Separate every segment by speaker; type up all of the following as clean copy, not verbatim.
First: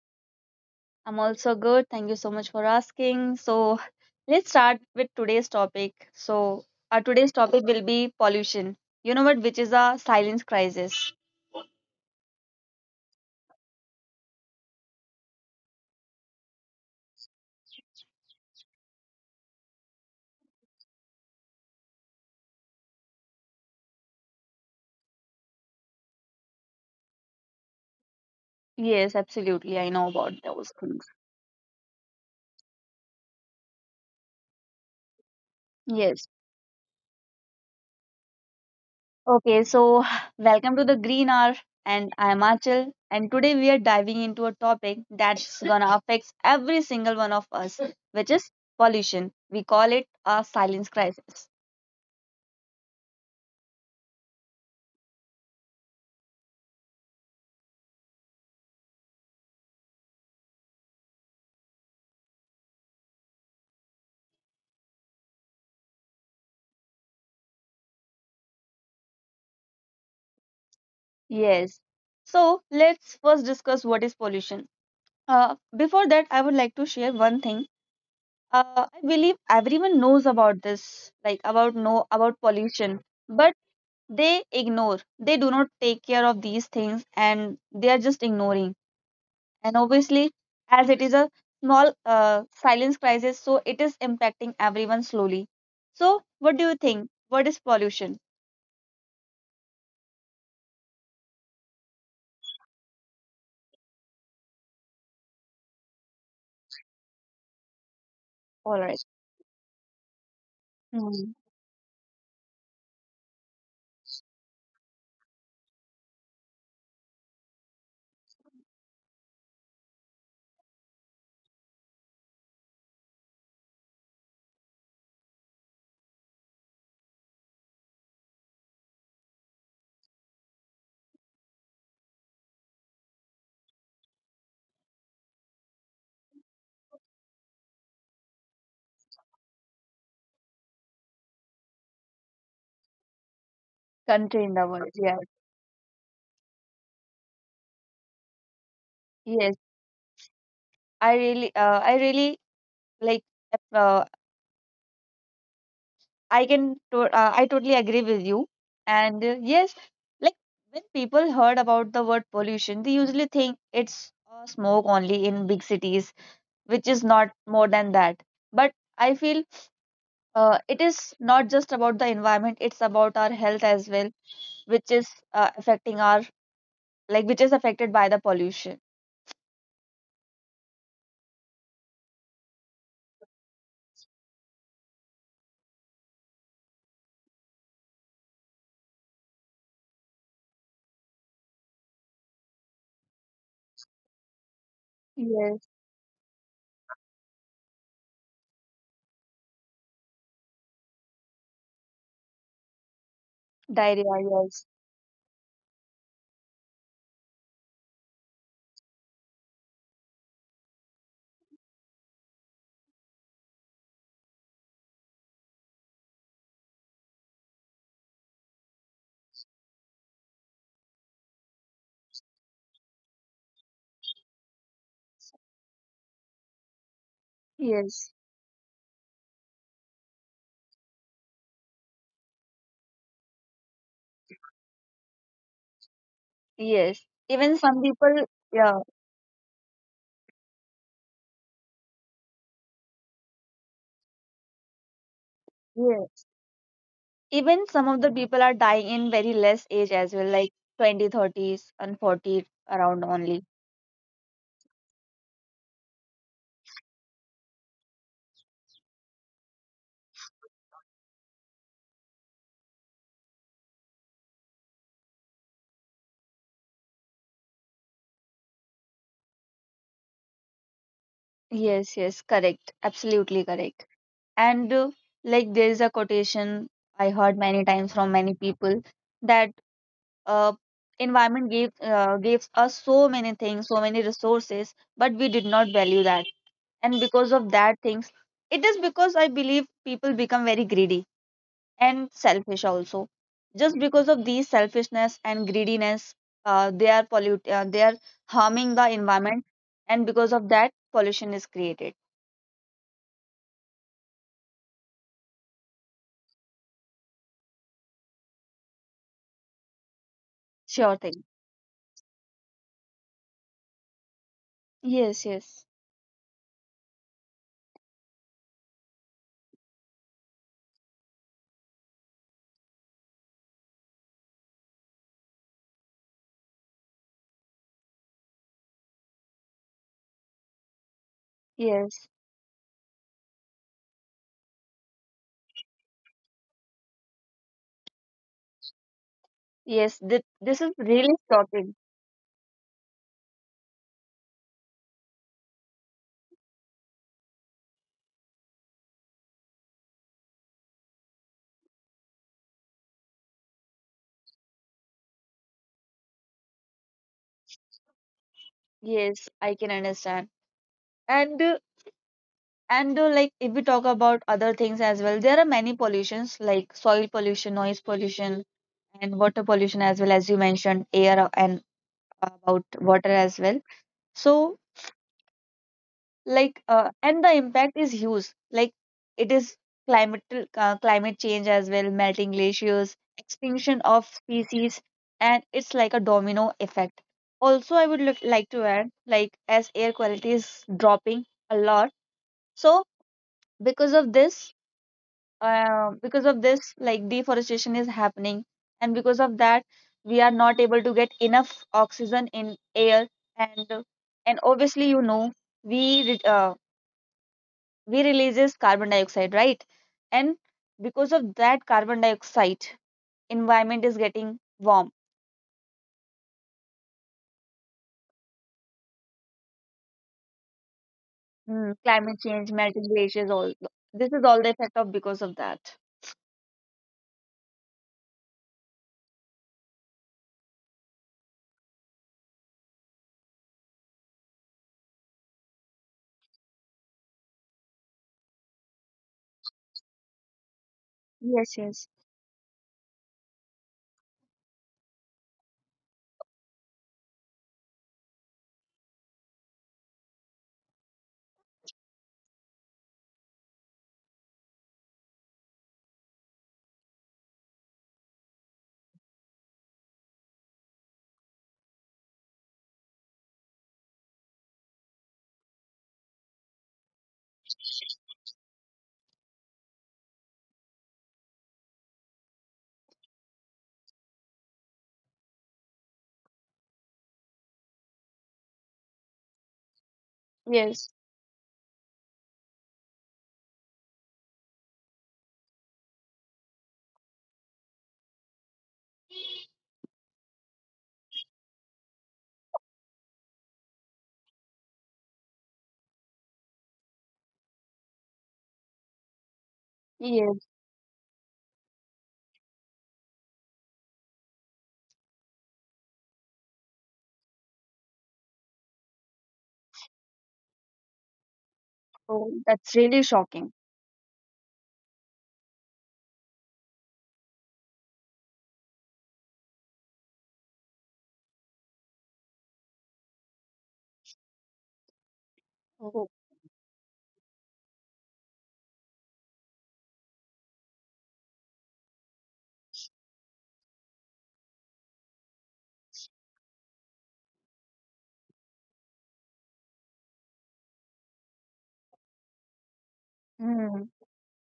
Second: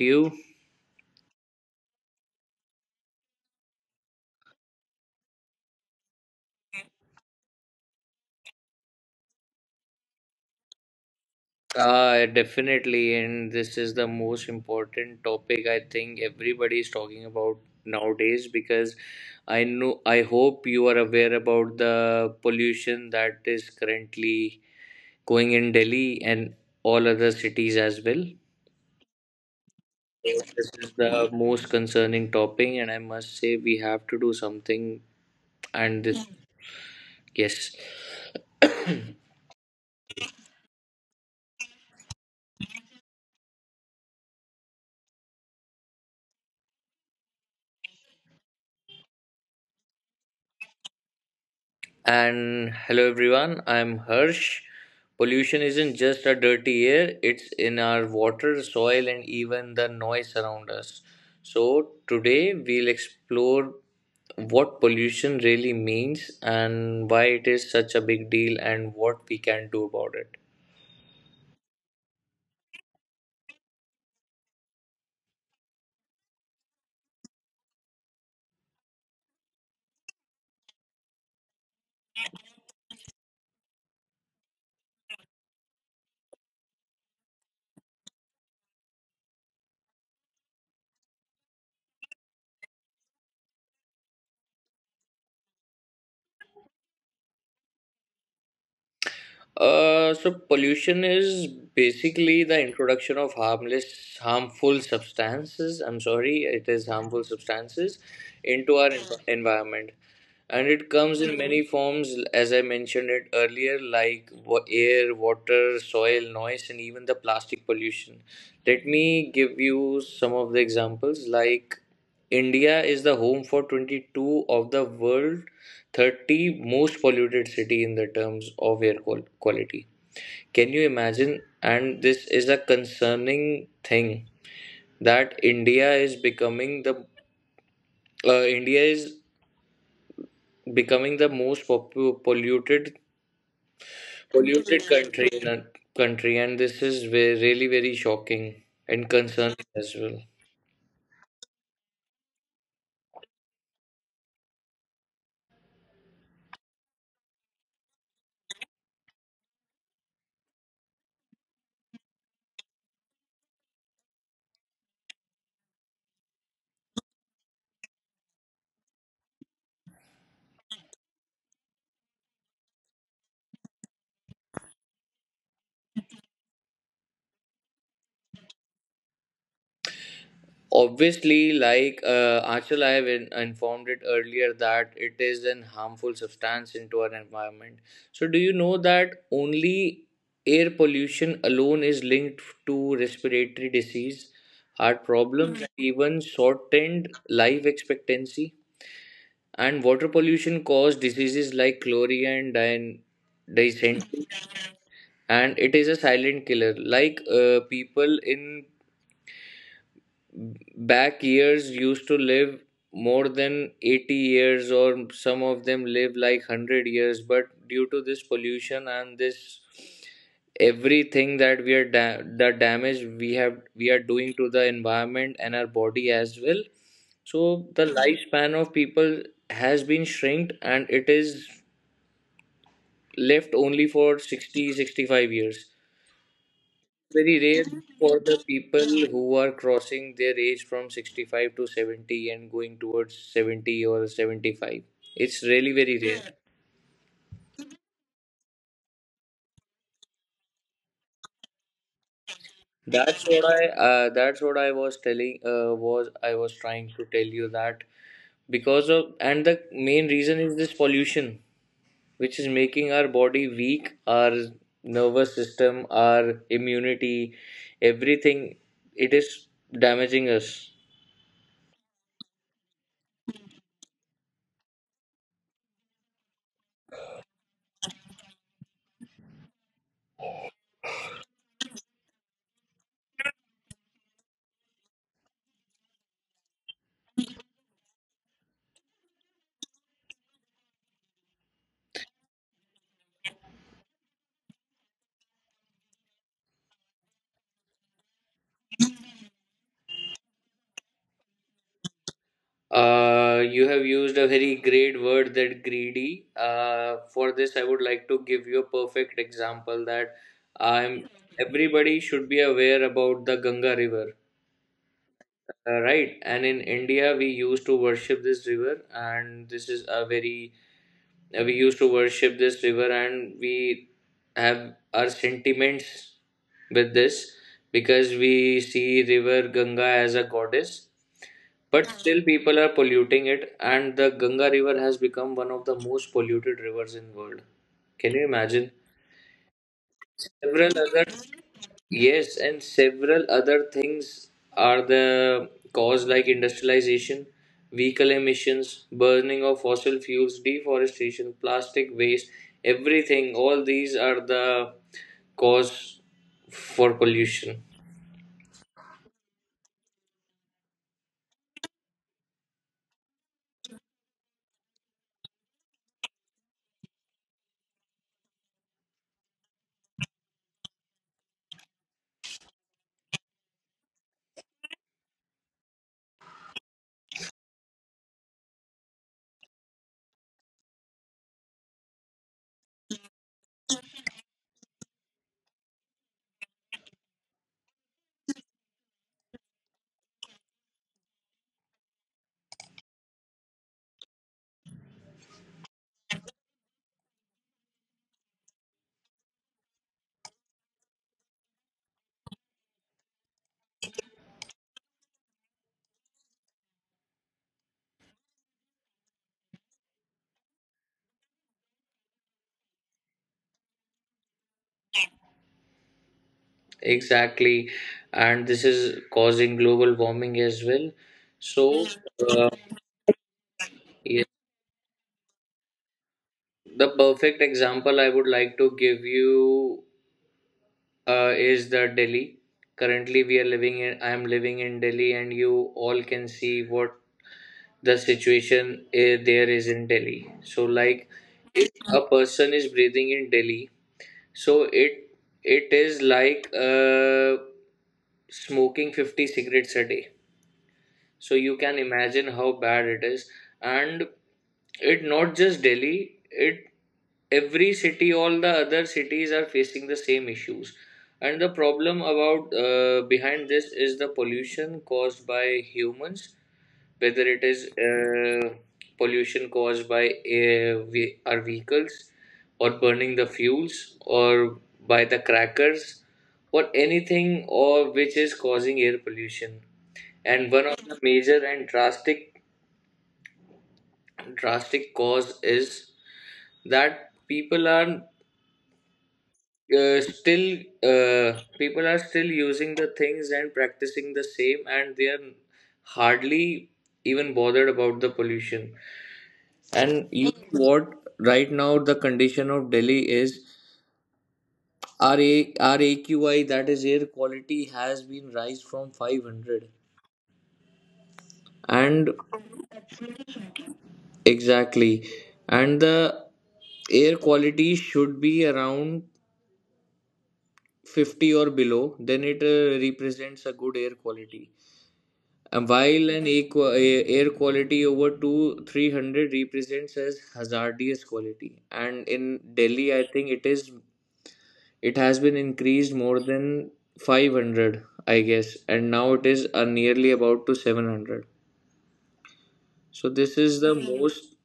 Speaker 1: you?
Speaker 2: I'm also good. Thank you so much for asking. So, let's start with today's topic. So, our today's topic will be pollution. You know what, which is a silence crisis.
Speaker 1: Definitely, and this is the most important topic I think everybody is talking about nowadays, because I know, I hope you are aware about the pollution that is currently going in Delhi and all other cities as well.
Speaker 2: Yes, absolutely. I know about
Speaker 1: This is
Speaker 2: those things.
Speaker 1: the most concerning topic, and I must say we have to do something. And this.
Speaker 2: Yes.
Speaker 1: Yes.
Speaker 2: Okay, so welcome to the Green Hour, and I'm Achal. And today we are diving into a topic that's gonna affect every single one of us, which is pollution. We call it a silence crisis.
Speaker 1: And hello everyone, I'm Harsh. Pollution isn't just a dirty air, it's in our water, soil, and even the noise around us. So, today we'll explore what pollution really means and why it is such a big deal, and what we can do about it.
Speaker 2: Yes. So let's first discuss what is pollution. Before that, I would like to share one thing. I believe everyone knows about this, like about pollution, but they ignore. They do not take care of these things, and they are just ignoring. And obviously, as it is a small silence crisis, so it is impacting everyone slowly. So, what do you think? What is pollution?
Speaker 1: So pollution is basically the introduction of harmless, harmful substances. I'm sorry, it is harmful substances into
Speaker 2: All
Speaker 1: our
Speaker 2: right.
Speaker 1: environment. And it comes in
Speaker 2: Hmm.
Speaker 1: many forms, as I mentioned it earlier, like air, water, soil, noise, and even the plastic pollution. Let me give you some of the examples. Like, India is the home for 22 of the world 30 most polluted city in the terms of air quality. Can you imagine? And this is a concerning thing, that India is becoming the, india is becoming the most polluted
Speaker 2: Country in the world. Yeah.
Speaker 1: country, and this is really very shocking and
Speaker 2: Yes.
Speaker 1: concerning as well.
Speaker 2: I really like uh, I can to- I totally agree with you, and yes, like when people heard about the word pollution, they usually think it's smoke only in big cities, which is not more than that. But I feel it is not just about the environment, it's about our health as well, which is affecting our like which is affected by the pollution.
Speaker 1: Obviously, like, Achal, I have informed it earlier that it is an harmful substance into our environment. So, do you know that only air pollution alone is linked to respiratory disease, heart problems,
Speaker 2: Yes.
Speaker 1: and even shortened life expectancy? And water pollution cause diseases like chlorine and
Speaker 2: Diarrhea.
Speaker 1: dysentery.
Speaker 2: Yes,
Speaker 1: And it is a silent killer. Like, people in back years used to live more than 80 years, or some of them live like 100 years, but due to this pollution and this, everything that we are the damage we are doing to the environment and our body as well. So the
Speaker 2: yes,
Speaker 1: lifespan of people has been shrinked, and it is left only for 60, 65 years.
Speaker 2: yes,
Speaker 1: Very
Speaker 2: Even
Speaker 1: rare.
Speaker 2: some people.
Speaker 1: For the
Speaker 2: Yeah,
Speaker 1: people who are crossing their age from 65 to 70 and going towards 70 or 75, it's really very
Speaker 2: yeah.
Speaker 1: rare.
Speaker 2: Even some of the people are dying in very less age as well, like 20, thirties, and 40 around only.
Speaker 1: That's what I was telling. Was trying to tell you that, because of, and the main reason is this pollution, which is making our body weak, our nervous system, our immunity, everything. It is damaging us.
Speaker 2: Yes, yes, correct, absolutely correct. And like, there is a quotation I heard many times from many people, that uh, environment gave gives us so many things, so many resources, but we did not value that. And because of that things, it is because I believe people become very greedy and selfish also. Just because of these selfishness and greediness, they are harming the environment, and because of that, pollution is created.
Speaker 1: You have used a very great word, that greedy. For this, I would like to give you a perfect example, that
Speaker 2: Sure
Speaker 1: I'm
Speaker 2: thing.
Speaker 1: everybody should be aware about the Ganga River,
Speaker 2: Yes, yes,
Speaker 1: right? And in India, we used to worship this river, and this is a very, we used to worship this river, and we have our sentiments with this, because we see river Ganga as a goddess. But
Speaker 2: yes,
Speaker 1: still, people are polluting it, and the Ganga River has become one of the most polluted rivers in world. Can you imagine?
Speaker 2: yes. Th- this
Speaker 1: Several
Speaker 2: is
Speaker 1: other,
Speaker 2: really shocking.
Speaker 1: yes, and several other things are the cause, like industrialization, vehicle emissions, burning of fossil fuels, deforestation, plastic waste, everything. All these are the cause for pollution.
Speaker 2: Yes, I can understand. And uh, and uh, like, if we talk about other things as well, there are many pollutions like soil pollution, noise pollution, and water pollution as well, as you mentioned air and about water as well. So, and the impact is huge. Like, it is climate climate change as well, melting glaciers, extinction of species, and it's like a domino effect. Also, I would like to add, like, as air quality is dropping a lot. So because of this, like, deforestation is happening, and because of that, we are not able to get enough oxygen in air. and and obviously, you know, we re- uh, we releases carbon dioxide, right? And because of that carbon dioxide, environment is getting warm.
Speaker 1: Exactly, and this is causing global warming as well.
Speaker 2: Hmm,
Speaker 1: So,
Speaker 2: climate
Speaker 1: uh,
Speaker 2: change, melting glaciers, all this is
Speaker 1: yes,
Speaker 2: all the effect of because of that.
Speaker 1: the perfect example I would like to give you, is the Delhi. Currently, we are living in. I am living in Delhi, and you all can see what the situation there is in Delhi. So, like,
Speaker 2: Yes, yes,
Speaker 1: a person is breathing in Delhi, so it is like smoking 50 cigarettes a day. So you can imagine how bad it is. And it not just Delhi, it every city, all the other cities are facing the same issues. And the problem about, behind this is the pollution caused by humans, whether it is pollution caused by our vehicles, or burning the fuels, or by the crackers, or anything, or which is causing air pollution. And one of
Speaker 2: yes,
Speaker 1: the major and drastic cause is that people are, still uh, people are still using the things and practicing the same, and they are hardly even bothered about the pollution. And you
Speaker 2: yes.
Speaker 1: know what, right now the condition of Delhi is our, our AQI, that is air quality, has been rise from 500 and,
Speaker 2: Oh, that's really shocking.
Speaker 1: exactly. And the air quality should be around 50 or below, then it represents a good air quality. And
Speaker 2: Oh.
Speaker 1: while an air quality over 2 300 represents as hazardous quality. And in Delhi, I think it is, it has been increased more than 500, I guess, and now it is nearly about to 700. So this is the
Speaker 2: Hmm.
Speaker 1: most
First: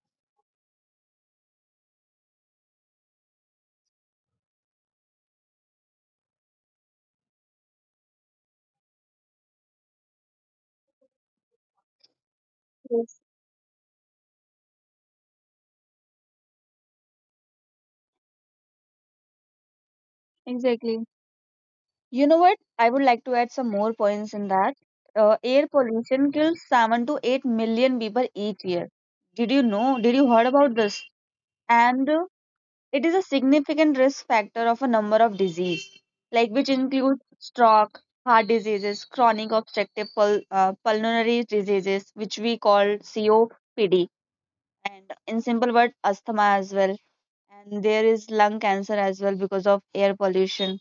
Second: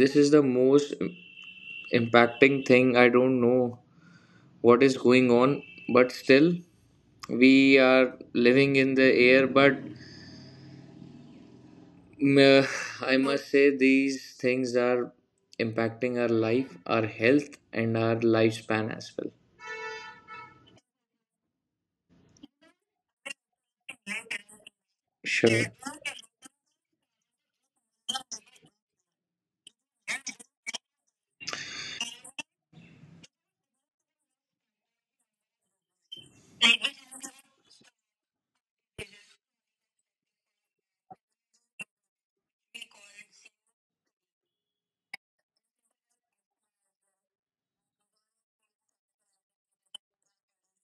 Speaker 1: this is the most impacting thing. I don't know what is going on, but still we are living in the air, but mm, I
Speaker 2: Yes,
Speaker 1: must say these things are impacting our life, our health, and our lifespan as well.
Speaker 2: exactly. You know what? I would like to add some more points in that. Air
Speaker 1: Sure.
Speaker 2: pollution kills 7 to 8 million people each year. Did you know? Did you heard about this? And it is a significant risk factor of a number of disease, like which include stroke, heart diseases, chronic obstructive pulmonary diseases, which we call COPD, and in simple word, asthma as well. And there is lung cancer as well because of air pollution.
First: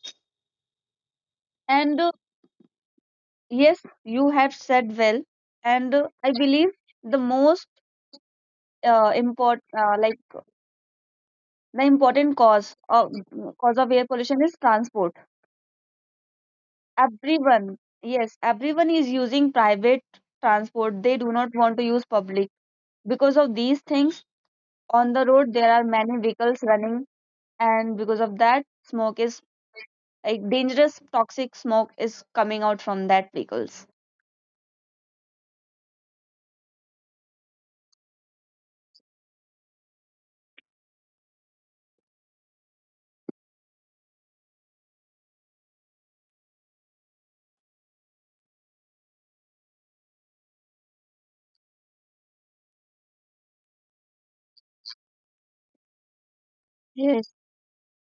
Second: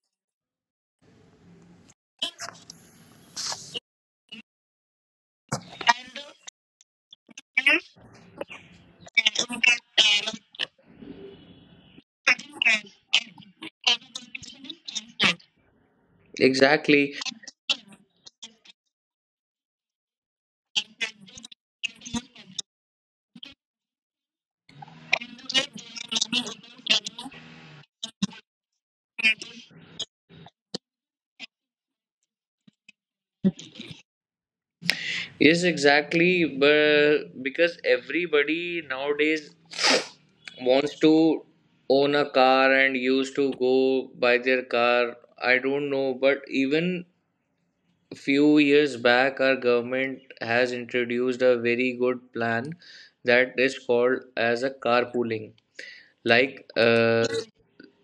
Speaker 2: And yes, you have said well. And I believe the most important, like the important cause of air pollution is transport.
Speaker 1: Exactly.
Speaker 2: Everyone, yes, everyone is using private transport. They do not want to use public. Because of these things, on the road there are many vehicles running, and because of that, smoke is like dangerous, toxic smoke is coming out from that vehicles.
Speaker 1: Yes, exactly. But because everybody nowadays wants to own a car and used to go by their car. I don't know, but even a few years back, our government has introduced a very good plan, that is called as a carpooling. Like,
Speaker 2: Yes,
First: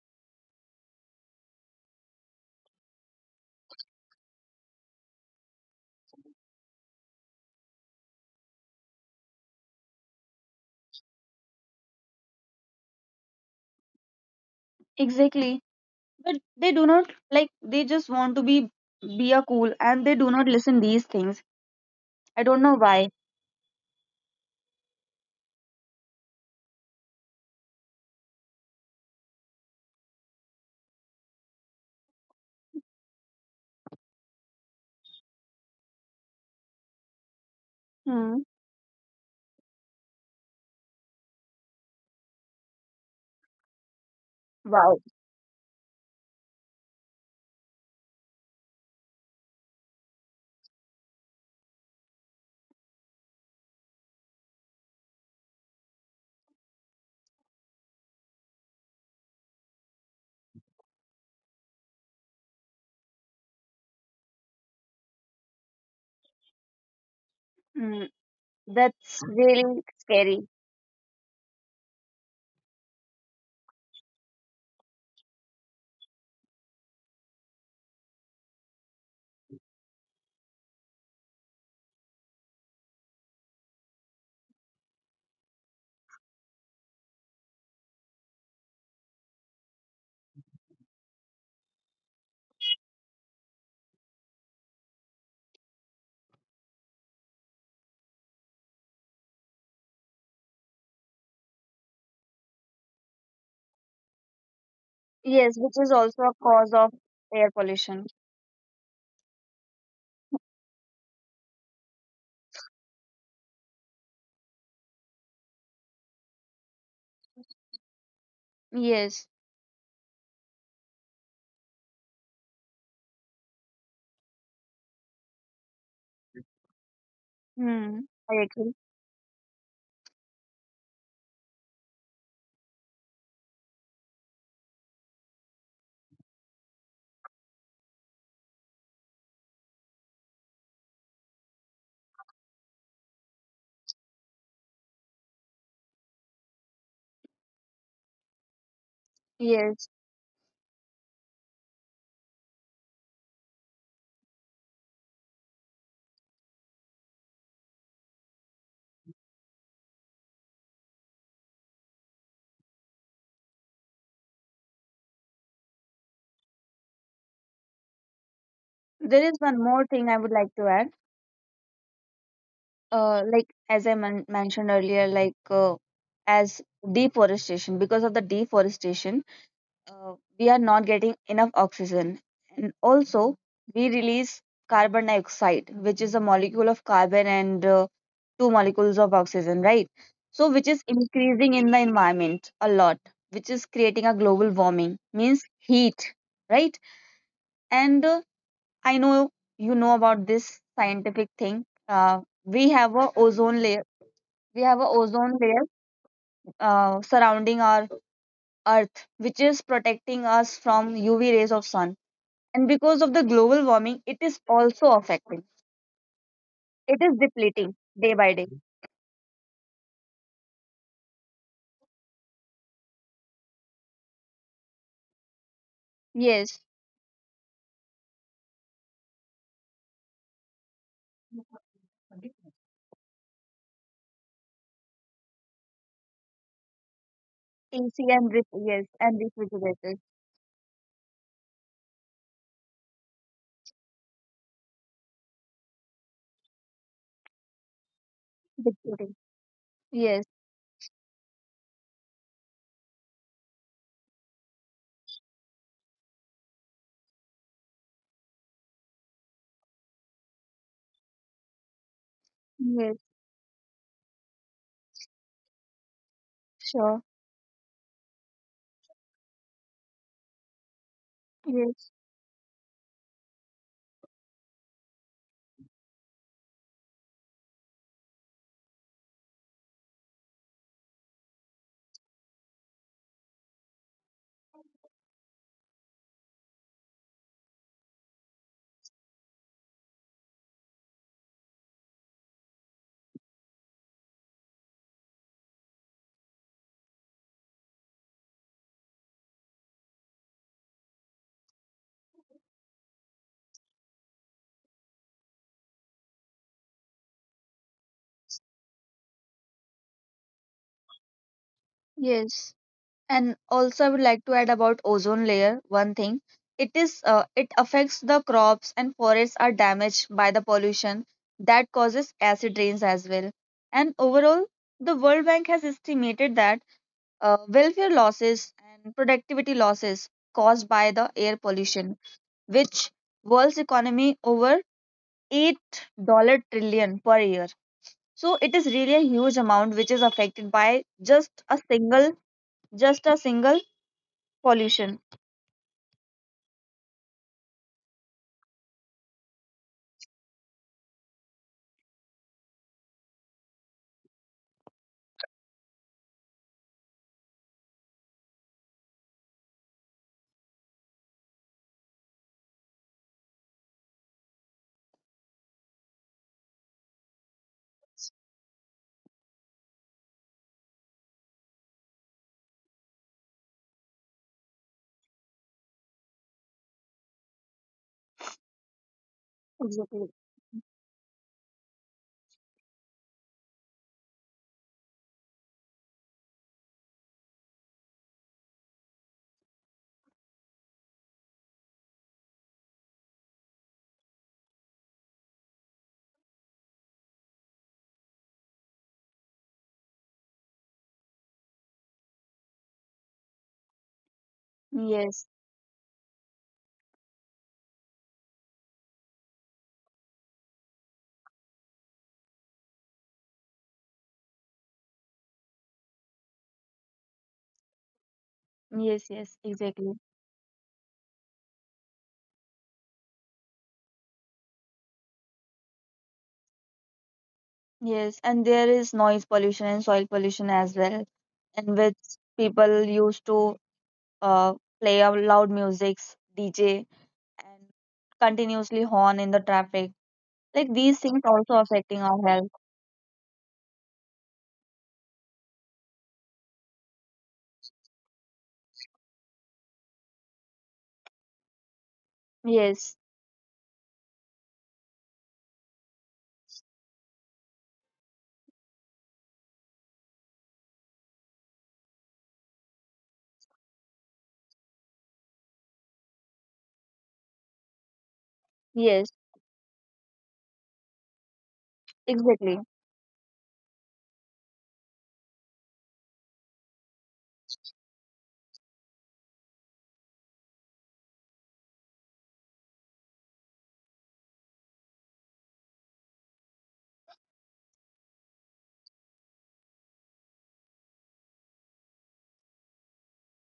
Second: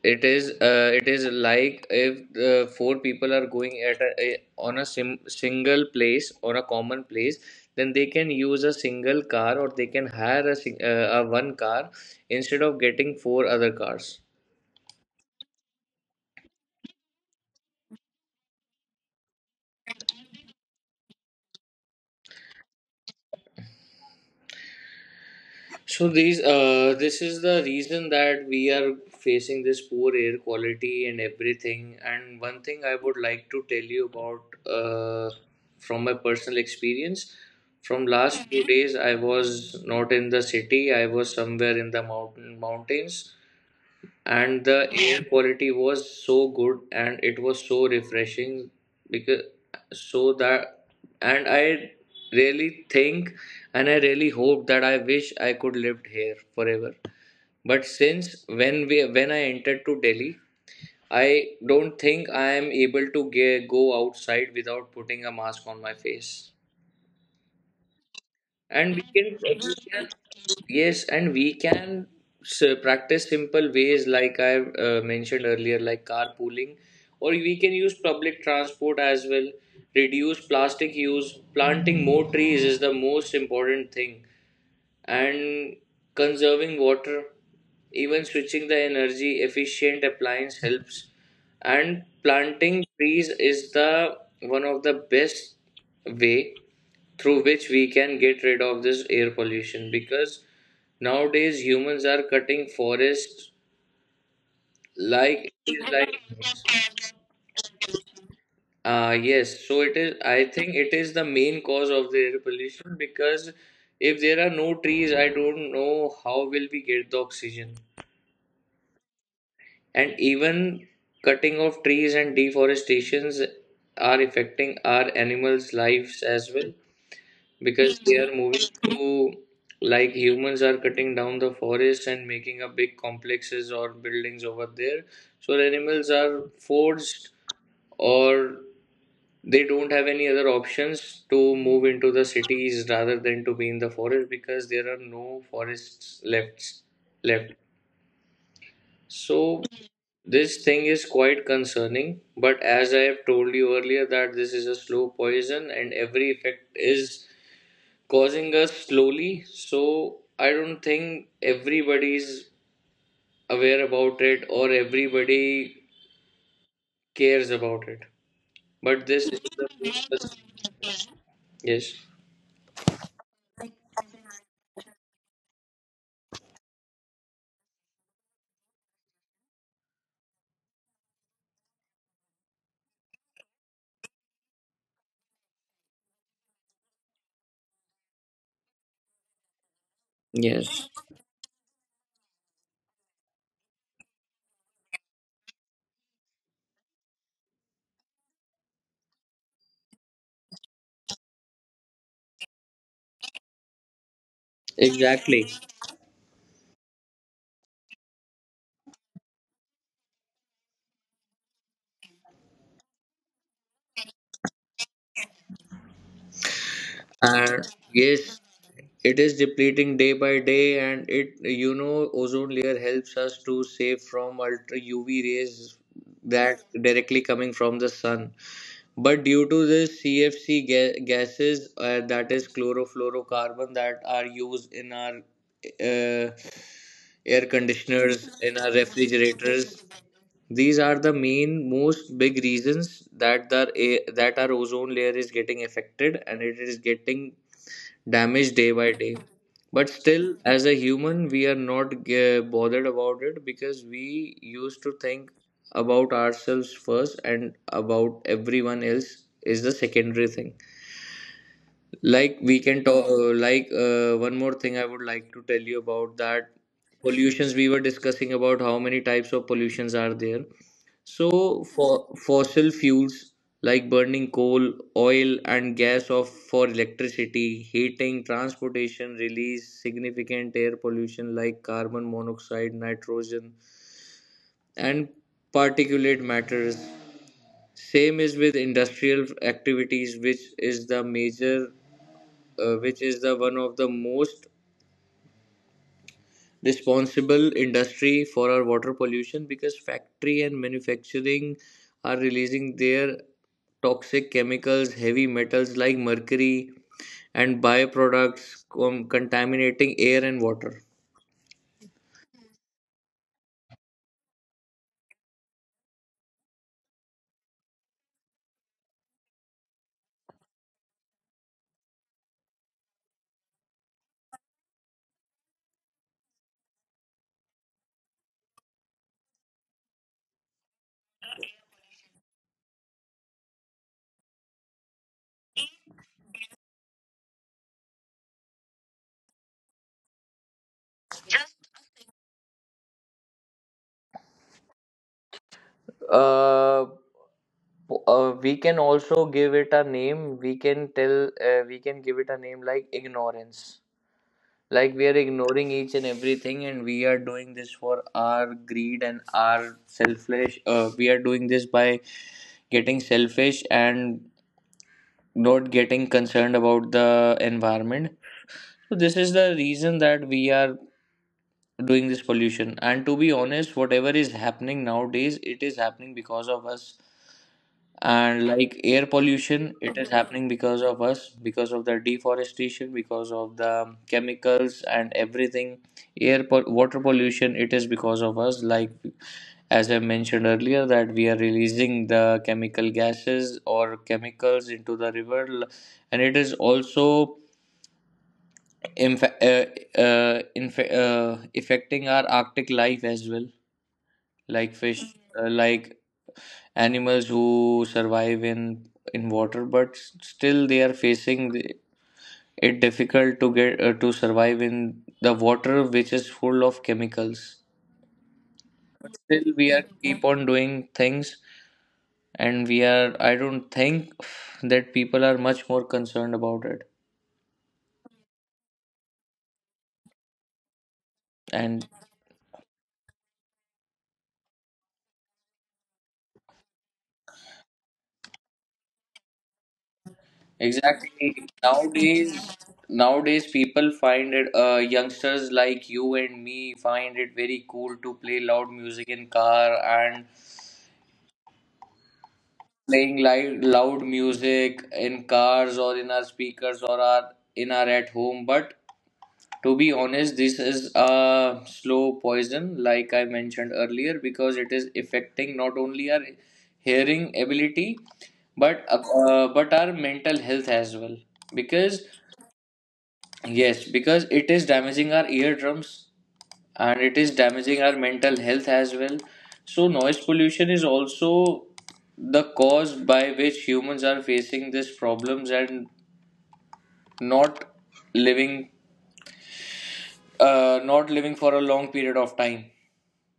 Speaker 1: it is like, if four people are going at a, on a single place, on a common place, then they can use a single car, or they can hire a, a one car instead of getting four other cars.
Speaker 2: exactly. But they do not like, they just want to be a cool, and they do not listen these things. I don't know why.
Speaker 1: So these, this is the reason that we are facing this poor air quality and everything. And one thing I would like to tell you about, uh, from my personal experience, from
Speaker 2: Hmm.
Speaker 1: last few days I was not in the city. I was somewhere in the mountains, and the
Speaker 2: Wow.
Speaker 1: air quality was so good, and it was so refreshing, because, so that, and I really think, and I really hope that I wish I could lived here forever. But since when I entered to Delhi, I don't think I am able to go outside without putting a mask on my face.
Speaker 2: Hmm.
Speaker 1: And
Speaker 2: That's
Speaker 1: we
Speaker 2: really
Speaker 1: can,
Speaker 2: scary.
Speaker 1: yes, and we can practice simple ways, like I, mentioned earlier, like carpooling, or we can use public transport as well, reduce plastic use, planting more trees is the most important thing, and conserving water, even switching the energy efficient appliance helps. And planting trees is the one of the best way through which we can get rid of this air pollution, because nowadays humans are cutting forests, like
Speaker 2: Yes,
Speaker 1: it
Speaker 2: which
Speaker 1: is
Speaker 2: is also a cause
Speaker 1: like,
Speaker 2: of air pollution.
Speaker 1: yes, so it is, I think it is the main cause of the air pollution, because if there are no trees, I don't know how will we get the oxygen.
Speaker 2: Yes.
Speaker 1: And even cutting of trees and deforestations are affecting our animals lives as well, because
Speaker 2: Hmm.
Speaker 1: they are
Speaker 2: I
Speaker 1: moving
Speaker 2: agree.
Speaker 1: to, like, humans are cutting down the forest and making up big complexes or buildings over there, so animals are forced, or they don't have any other options to move into the cities rather than to be in the forest, because there are no forests left. So
Speaker 2: Yes.
Speaker 1: this thing is quite concerning, but as I have told you earlier, that this is a slow poison, and every effect is causing us slowly. So I don't think everybody is aware about it or everybody cares about it. But this
Speaker 2: There is
Speaker 1: is
Speaker 2: one more thing I
Speaker 1: the,
Speaker 2: would like to add.
Speaker 1: yes.
Speaker 2: Like, as I mentioned earlier, like as deforestation, because of the deforestation, uh, we are not getting enough oxygen. And also, we release carbon dioxide, which is a molecule of carbon and two molecules of oxygen, right? So, which is
Speaker 1: Yes.
Speaker 2: increasing in the environment a lot, which is creating a global warming, means heat, right? And I know you know about this scientific thing. We have a ozone
Speaker 1: Exactly.
Speaker 2: layer surrounding our Earth, which is protecting us from UV rays of sun. And because of the global warming, it is also affecting. It is
Speaker 1: And
Speaker 2: depleting day by
Speaker 1: yes,
Speaker 2: day.
Speaker 1: it is depleting day by day, and it you know ozone layer helps us to save from ultra UV rays
Speaker 2: Yes.
Speaker 1: that directly coming from the sun. But due to this CFC gases, that is chlorofluorocarbon, that are used in our, uh, air
Speaker 2: AC
Speaker 1: conditioners,
Speaker 2: and
Speaker 1: in
Speaker 2: ref-
Speaker 1: our
Speaker 2: yes, and
Speaker 1: refrigerators,
Speaker 2: refrigerators.
Speaker 1: these are the main, most big reasons that that our ozone layer is getting affected, and it is getting damaged day by day.
Speaker 2: Depleting.
Speaker 1: But still,
Speaker 2: Yes,
Speaker 1: as a human, we are not bothered about it, because we used to think about ourselves first, and about everyone else is the secondary thing. Like, we can
Speaker 2: yes,
Speaker 1: talk, like, one more thing I would like to tell you about, that
Speaker 2: sure.
Speaker 1: pollutions we were discussing about, how many types of pollutions are there. So for
Speaker 2: Yes,
Speaker 1: fossil fuels, like burning coal, oil, and gas of for electricity, heating, transportation, release significant air pollution, like carbon monoxide, nitrogen, and particulate matters. Same is with industrial activities, which is the major, which is the one of the most responsible industry for our water pollution, because factory and manufacturing are releasing their toxic chemicals, heavy metals like mercury, and byproducts contaminating air and water.
Speaker 2: yes. And also, I would like to add about ozone layer. One thing, it affects the crops and forests are damaged by the pollution that causes acid rains as well. And overall, the World Bank has estimated that welfare losses and productivity losses caused by the air pollution, which world's economy over $8 trillion per year. So it is really a huge amount which is affected by just a single pollution.
Speaker 1: uh, we can also give it a name, we can tell, we can give it a name like ignorance. Like, we are ignoring each and everything, and we are doing this for our greed and our selfish. We are doing this by getting selfish and not getting concerned about the environment. So this is the reason that we are doing this pollution. And to be honest, whatever is happening nowadays, it is happening because of us. And like air pollution, it
Speaker 2: Exactly.
Speaker 1: is happening because of us, because of the deforestation, because of the chemicals and everything. Water pollution, it is because of us. Like as I mentioned earlier, that we are releasing the chemical gases or chemicals into the and it is also inf- uh, affecting our arctic life as well, like fish,
Speaker 2: Yes.
Speaker 1: like animals who survive in water, but still they are facing it difficult to get to survive in the water which is full of chemicals.
Speaker 2: Yes, yes,
Speaker 1: Still we are
Speaker 2: exactly.
Speaker 1: keep on doing things, and we are, I don't think that people are much more concerned about it.
Speaker 2: Yes, and there is noise pollution and soil pollution as well, in
Speaker 1: And
Speaker 2: which people used to uh, play a loud music, DJ, and continuously horn in the traffic. Like, these things
Speaker 1: exactly,
Speaker 2: also affecting our
Speaker 1: nowadays
Speaker 2: health.
Speaker 1: nowadays people find it youngsters like you and me find it very cool to play loud music in car and
Speaker 2: Yes,
Speaker 1: playing loud music in cars or in our speakers or our in our at home. But to be honest, this is a slow poison, like I mentioned earlier, because it is affecting not only our hearing ability,
Speaker 2: yes,
Speaker 1: but our mental health as well. Because
Speaker 2: exactly.
Speaker 1: yes, because it is damaging our eardrums, and it is damaging our mental health as well. So, noise pollution is also the cause by which humans are facing these problems and not living, not living for a long period of time.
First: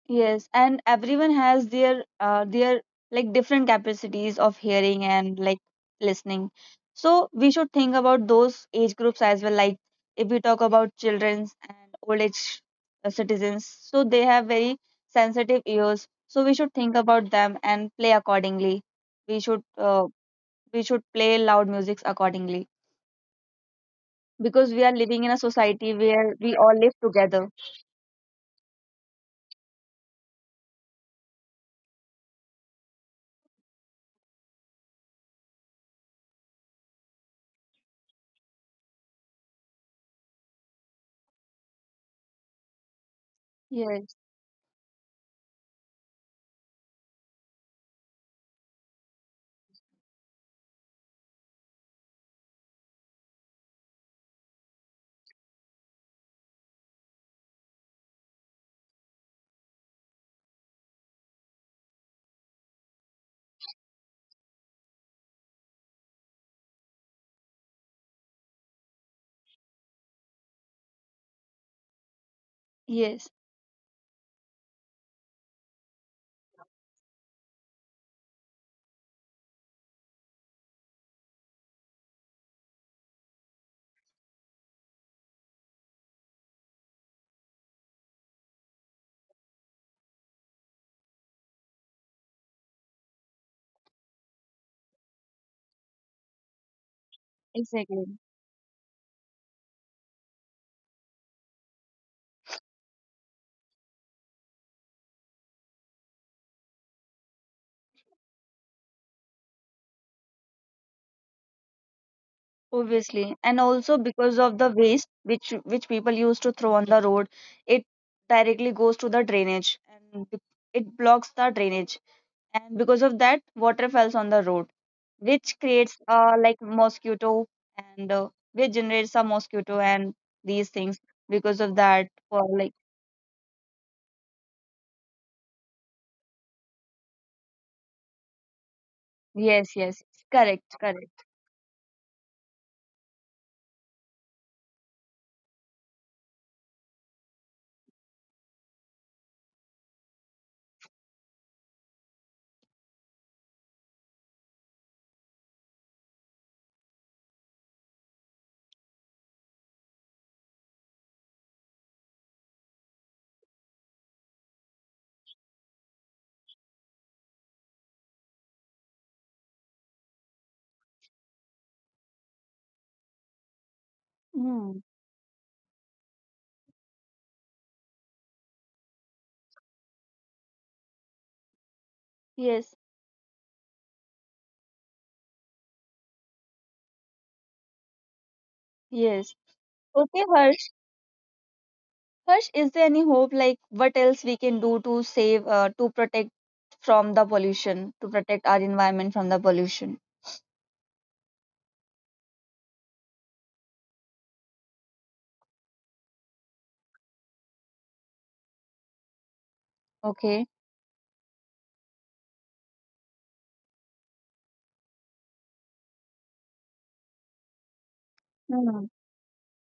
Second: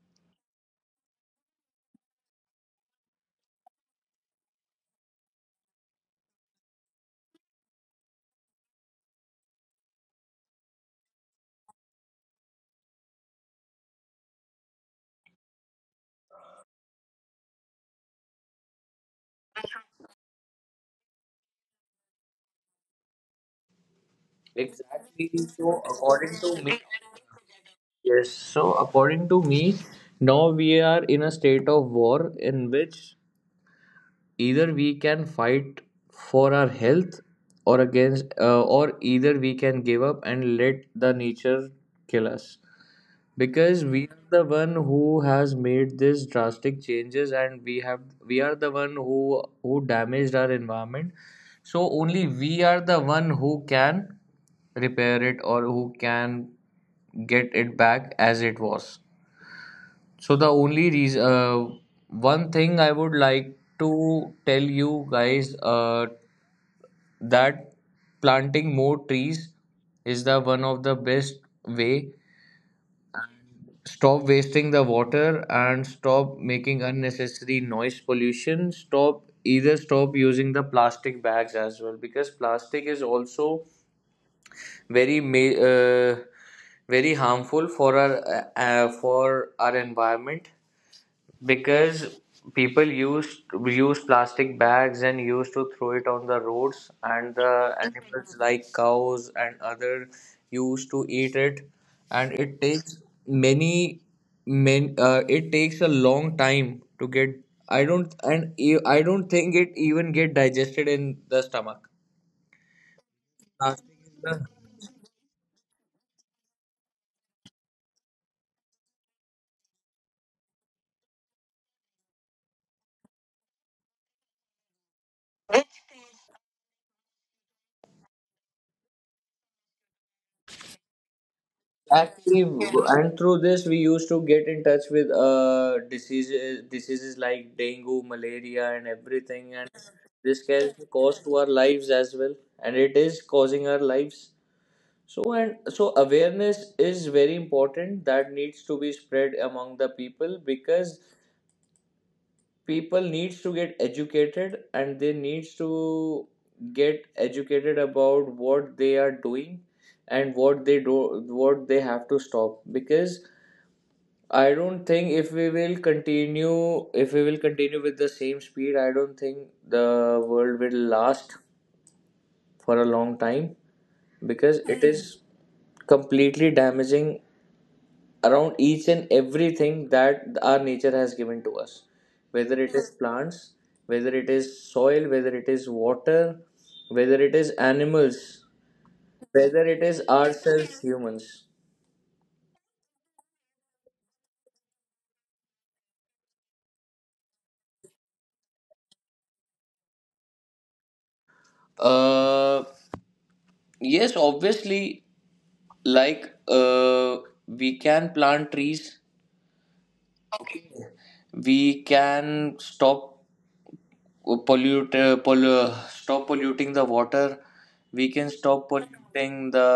Speaker 2: Yes, and everyone has their like different capacities of hearing and like listening. So we should think about those age groups as well. Like, if we talk about childrens and old age citizens, so they have very sensitive ears. So we should think about them and play accordingly. We should uh, we should play loud musics accordingly, because we are living
Speaker 1: Exactly.
Speaker 2: in a
Speaker 1: So
Speaker 2: society where
Speaker 1: according
Speaker 2: we
Speaker 1: to
Speaker 2: all
Speaker 1: me,
Speaker 2: live together.
Speaker 1: yes. So according to me, now we are in a state of war in which either we can fight for our health, or either we can give up and let the nature kill us, because we
Speaker 2: Yes,
Speaker 1: are the one who has made these drastic changes, and we have, we are the one who damaged our environment. So only we are the one who can repair it, or who can get it back as it was. So the only reason, one thing I would like to tell you guys, that planting more trees is the one of the best way.
Speaker 2: yes,
Speaker 1: Stop wasting the water and stop making unnecessary noise pollution. Stop, either stop using the plastic bags as well, because plastic is also very ma- uh, very harmful for our environment, because people used use plastic bags and used to throw it on the roads, and the
Speaker 2: exactly.
Speaker 1: animals like cows and other used to eat it, and it takes many men it takes a long time to get, I don't, and I don't think it even get digested in the stomach.
Speaker 2: Obviously, and also
Speaker 1: Plastic is
Speaker 2: because
Speaker 1: the,
Speaker 2: of the waste which people used to throw on the road, it directly goes to the drainage and it blocks the drainage. And because of that, water falls on the road, which creates like mosquito and which generates a mosquito and these things. Because of that,
Speaker 1: actually,
Speaker 2: for like,
Speaker 1: and through this, we used to get in touch with diseases, diseases like dengue, malaria, and everything. And
Speaker 2: yes, yes,
Speaker 1: this
Speaker 2: correct,
Speaker 1: can cost
Speaker 2: correct.
Speaker 1: to our lives as well, and it is causing our lives. So and so, awareness is very important. That needs to be spread among the people, because people needs to get educated, and they needs to get educated about what they are doing, and what they do, what they have to stop. Because I don't think if we will continue, if we will continue with the same speed, I don't think the world will last for a long time, because it
Speaker 2: Hmm.
Speaker 1: is completely damaging around each and everything that our nature has given to us. Whether it
Speaker 2: Yes,
Speaker 1: is plants, whether it is soil, whether it is water, whether it is animals,
Speaker 2: yes.
Speaker 1: whether it is
Speaker 2: Okay, Harsh.
Speaker 1: ourselves humans.
Speaker 2: Harsh, is there any hope, like what else we can do to save, to protect from the pollution, to protect our environment from the pollution?
Speaker 1: Uh yes, obviously, like uh, we can plant trees,
Speaker 2: Okay.
Speaker 1: we can stop stop polluting the water, we can stop
Speaker 2: Hmm.
Speaker 1: polluting the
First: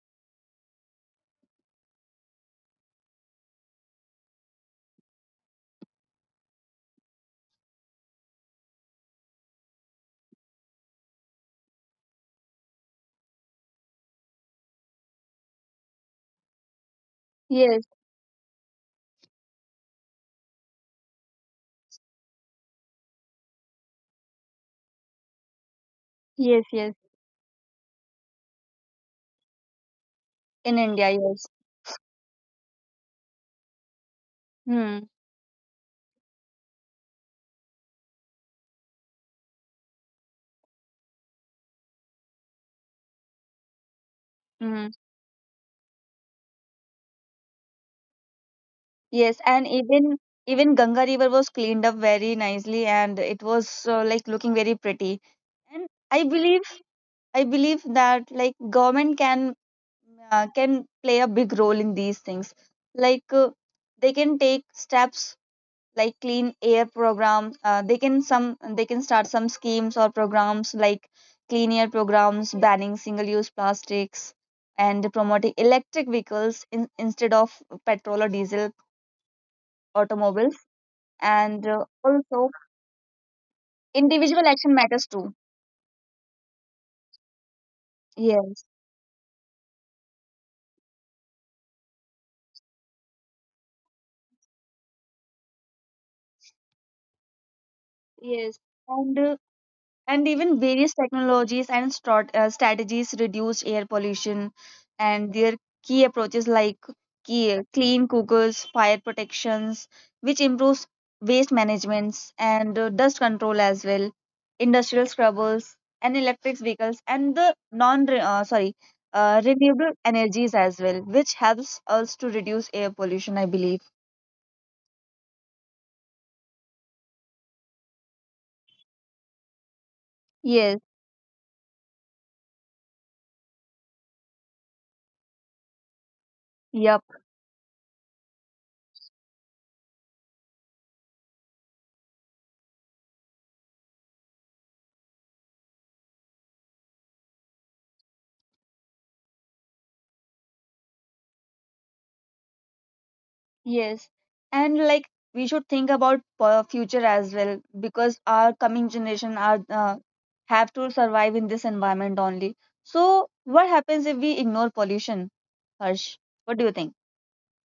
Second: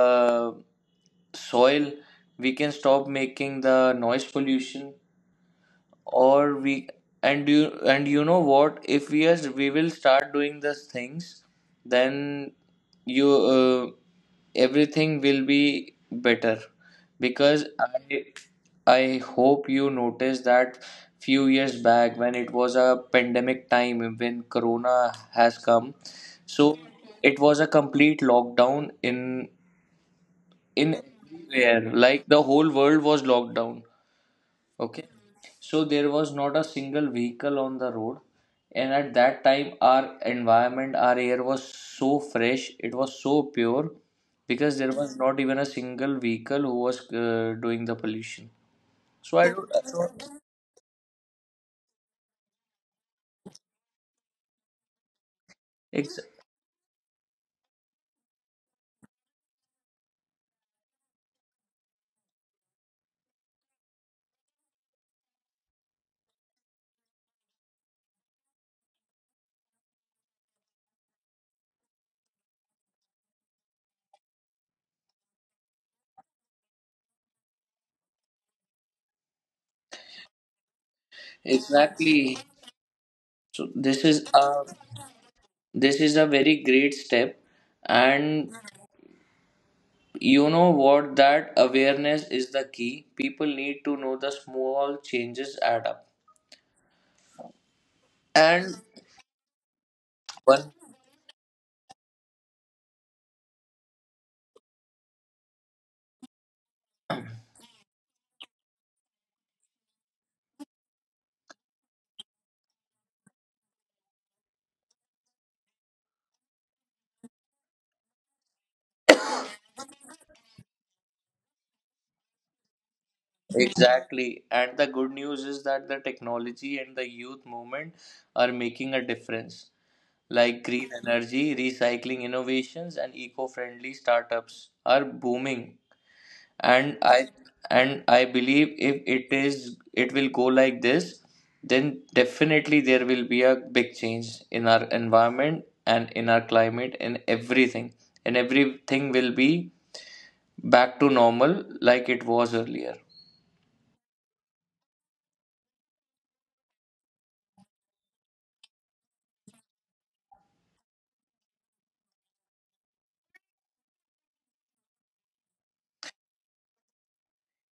Speaker 1: soil, we can stop making the noise pollution, or we, and you, and you know what, if we, as we will start doing these things, then you everything will be better, because
Speaker 2: Yes,
Speaker 1: I hope you noticed that few years back when it was a pandemic time, when corona has come,
Speaker 2: yes,
Speaker 1: so
Speaker 2: yes.
Speaker 1: it was a complete lockdown in
Speaker 2: In
Speaker 1: in
Speaker 2: India, yes.
Speaker 1: everywhere, like the whole world was locked down, okay.
Speaker 2: Hmm.
Speaker 1: So there was not a single vehicle on the road. And at that time, our environment, our air was so fresh, it was so pure, because
Speaker 2: Hmm.
Speaker 1: there was not even a single vehicle who was doing the pollution. So
Speaker 2: Yes,
Speaker 1: I
Speaker 2: and
Speaker 1: don't,
Speaker 2: even even Ganga River was cleaned up very nicely, and it was like looking very pretty. And
Speaker 1: ex-
Speaker 2: I believe, I believe that like government can play a big role in these things. Like uh, they can take steps like clean air programs, they can some they can start some schemes or programs like clean air programs, banning single use plastics, and promoting electric vehicles in, instead of petrol or diesel automobiles. And
Speaker 1: exactly.
Speaker 2: also,
Speaker 1: So this is
Speaker 2: individual
Speaker 1: a,
Speaker 2: action matters too.
Speaker 1: this is a very great step, and
Speaker 2: Yes,
Speaker 1: you know what? That awareness is the key. People need to know the small changes add up.
Speaker 2: yes.
Speaker 1: And
Speaker 2: And uh, and even
Speaker 1: one
Speaker 2: various technologies and strategies reduce air pollution, and their key approaches like clean cookers, fire protections, which improves waste management and dust control as well, industrial scrubbers, and electric vehicles, and the non re- sorry renewable energies as well, which helps us to reduce air pollution, I believe.
Speaker 1: exactly. And the good news is that the technology and the youth movement are making a difference. Like
Speaker 2: Yes.
Speaker 1: green energy, recycling innovations, and eco-friendly startups are booming. And
Speaker 2: Yep.
Speaker 1: I and I believe if it is, it will go like this, then definitely there will be a big change in our environment and in our climate and everything. And everything will be back to normal like it was earlier.
Speaker 2: Yes, and like, we should think about future as well, because our coming generation are have to survive in this environment only. So what happens if we ignore pollution, Harsh? What do you think?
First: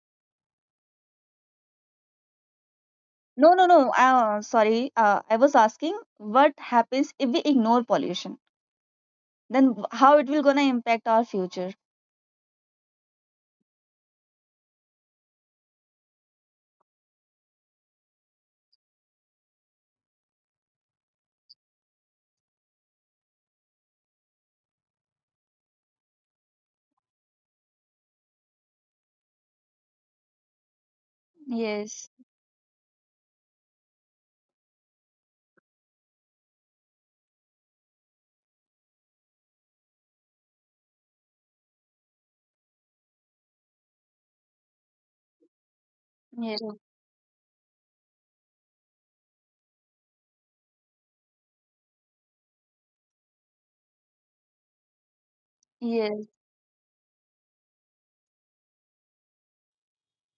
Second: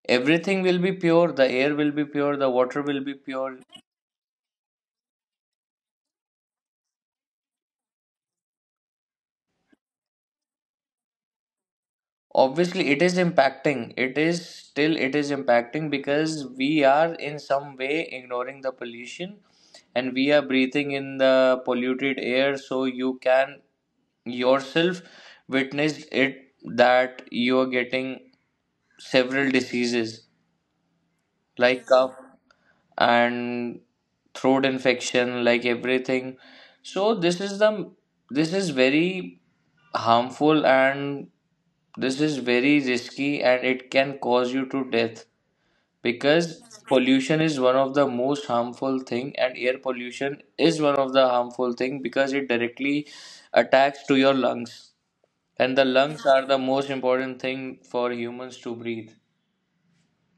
Speaker 1: Everything will be pure, the air will be pure, the water will be
Speaker 2: No,
Speaker 1: pure.
Speaker 2: no, no. I was asking, what happens if we ignore pollution? Then how it will gonna impact our future?
Speaker 1: Obviously it is impacting, it is still it is impacting, because we are in some way ignoring the pollution, and we are breathing in the polluted air. So you can yourself witness it, that you are getting several diseases like
Speaker 2: Yes,
Speaker 1: cough and throat infection, like everything. So this is the, this is very harmful, and this is very risky, and it can cause you to death, because
Speaker 2: yes,
Speaker 1: pollution is one of the most harmful thing, and air pollution is one of the harmful thing, because it directly attacks to your lungs, and the lungs
Speaker 2: yes.
Speaker 1: are the most important thing for humans to breathe.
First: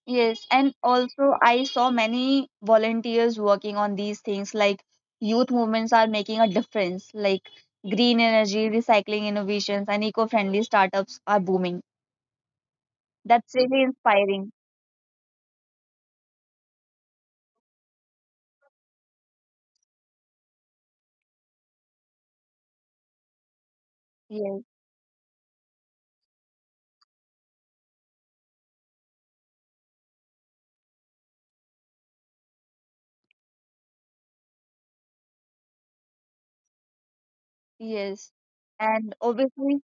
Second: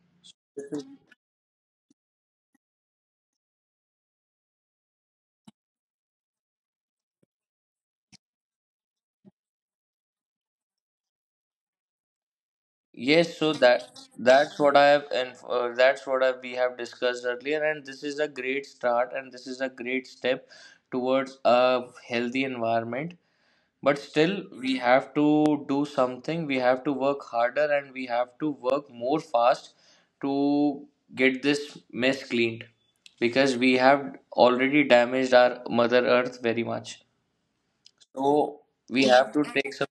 Speaker 2: Yes, and also I saw many volunteers working on these things, like youth movements are making a difference, like green energy, recycling innovations, and eco-friendly startups are booming.
Speaker 1: Yes, so
Speaker 2: That's really
Speaker 1: that,
Speaker 2: inspiring.
Speaker 1: that's what I have, and that's what I, we have discussed earlier, and this is a great start, and this is a great step towards a healthy environment. But still,
Speaker 2: Yes,
Speaker 1: we have to do something. We have to work harder, and we have to work more fast to get this mess cleaned, because we have already damaged our Mother Earth very much.
Speaker 2: yes.
Speaker 1: So we
Speaker 2: And
Speaker 1: have to take
Speaker 2: obviously,
Speaker 1: some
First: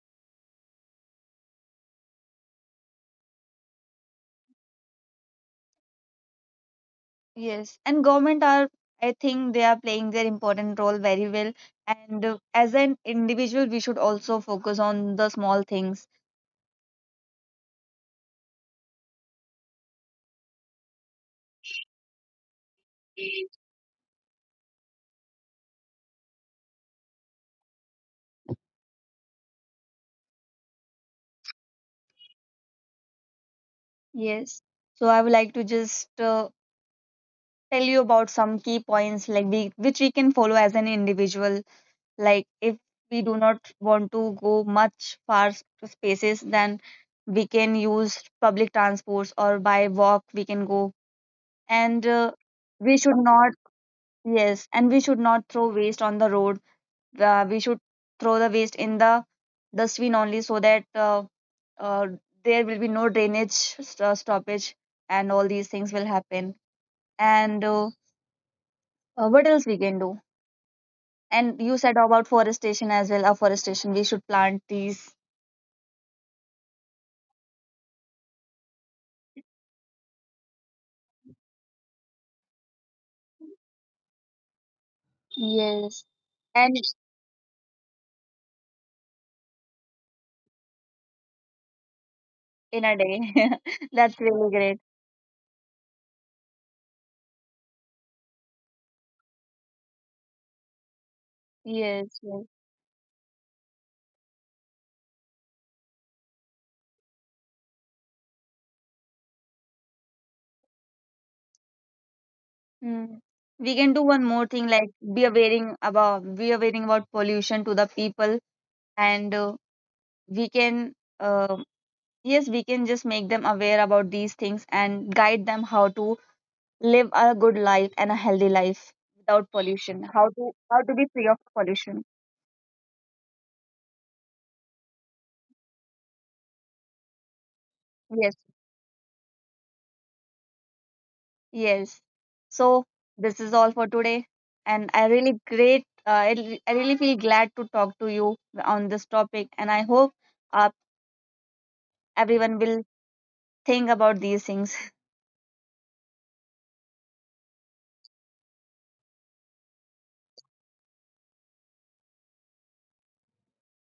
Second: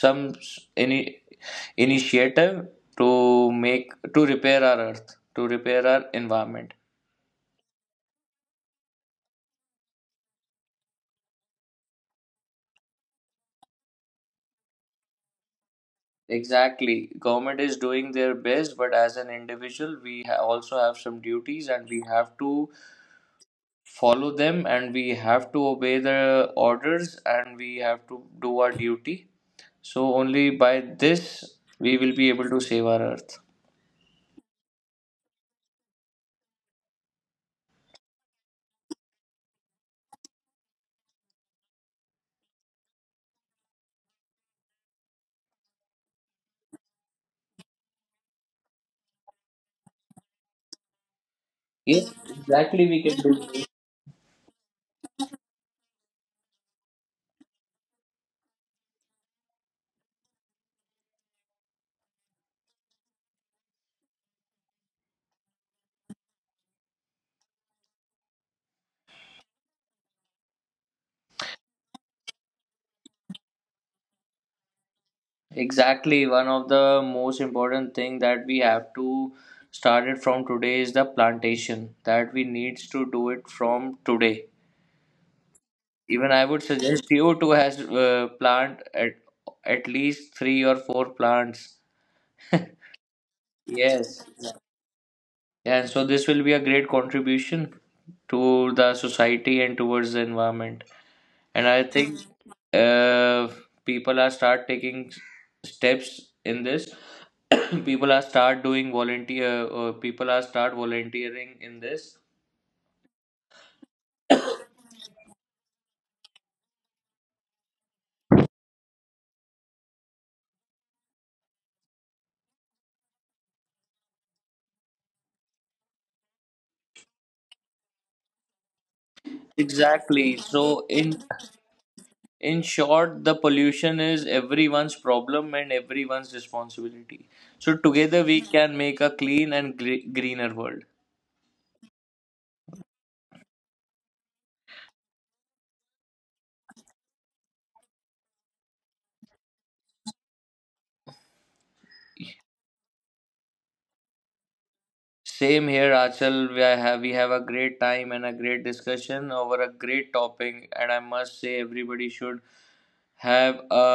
Speaker 1: any initiative to make, to repair our earth, to repair our environment.
Speaker 2: yes. And government are, I think they are playing their important role very well. And as an individual, we should also focus on the small things.
Speaker 1: Exactly, government is doing their best, but as an individual, we also have some duties, and we have to follow them, and we have to obey the orders, and we have to do our duty. So only by this we will be able to save our earth.
Speaker 2: Yes. So I would like to just tell you about some key points like we, which we can follow as an individual. Like, if we do not want to go much far to spaces, then we can use public transports or by walk we can go. And
Speaker 1: Yes, exactly,
Speaker 2: we
Speaker 1: we
Speaker 2: should
Speaker 1: can
Speaker 2: not
Speaker 1: do.
Speaker 2: Yes, and we should not throw waste on the road. We should throw the waste in the dustbin only, so that uh, there will be no drainage stoppage and all these things will happen. And what else we can do? And you said about forestation as well. Afforestation, we should plant trees.
Speaker 1: Exactly, one of the most important thing that we have to start it from today is the plantation, that we needs to do it from today.
Speaker 2: Yes.
Speaker 1: Even I would
Speaker 2: And
Speaker 1: suggest you to has plant at least three or four plants.
Speaker 2: in a day. That's
Speaker 1: Yes,
Speaker 2: really great.
Speaker 1: and so this will be a great contribution to the society and towards the environment. And I
Speaker 2: Yes,
Speaker 1: think
Speaker 2: yes.
Speaker 1: uh, people are start taking steps in this. People are start doing volunteer people are start volunteering in this
Speaker 2: Mm. We can do one more thing like be aware about pollution to the people, and we can uh, yes, we can just make them aware about these things and guide them how to live a good life and a healthy life without pollution,
Speaker 1: exactly.
Speaker 2: how
Speaker 1: So
Speaker 2: to be free
Speaker 1: in
Speaker 2: of pollution.
Speaker 1: in short, the pollution is everyone's problem and everyone's responsibility, so together
Speaker 2: Yes.
Speaker 1: we can make a clean and greener world.
Speaker 2: Yes. So this is all for today, and I really great. I re- I really feel glad to talk to you on this topic, and I hope uh, everyone will think about these things.
Speaker 1: Same here, Achal, we are have, we have a great time and a great discussion over a great topic, and I must say everybody should have a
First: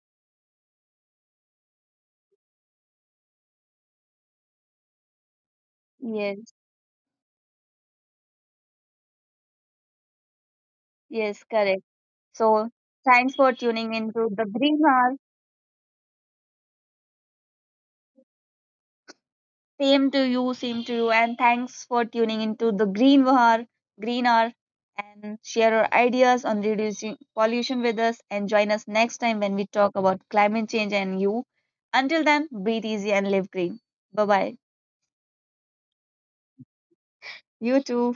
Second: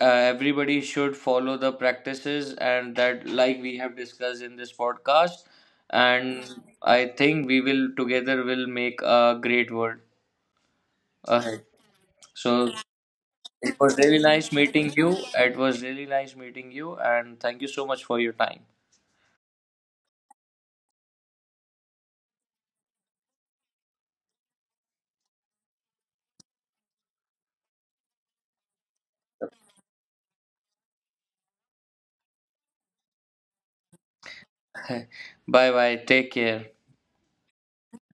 Speaker 1: everybody should follow the practices and that, like we have discussed in this podcast, and
Speaker 2: Yes.
Speaker 1: I think we will together will make a great world
Speaker 2: Yes.
Speaker 1: ahead.
Speaker 2: Correct.
Speaker 1: So
Speaker 2: So thanks for
Speaker 1: it
Speaker 2: tuning
Speaker 1: was really
Speaker 2: into the
Speaker 1: nice
Speaker 2: Green
Speaker 1: meeting you,
Speaker 2: Hour.
Speaker 1: it was really nice meeting you, and thank you so much for your time.
Speaker 2: Same to you, and thanks for tuning into Green Hour, and share your ideas on reducing pollution with us. And join us next time when we talk about climate change and you. Until then, breathe easy and live green. Bye bye.
Speaker 1: Bye bye, take care.
Speaker 2: You too.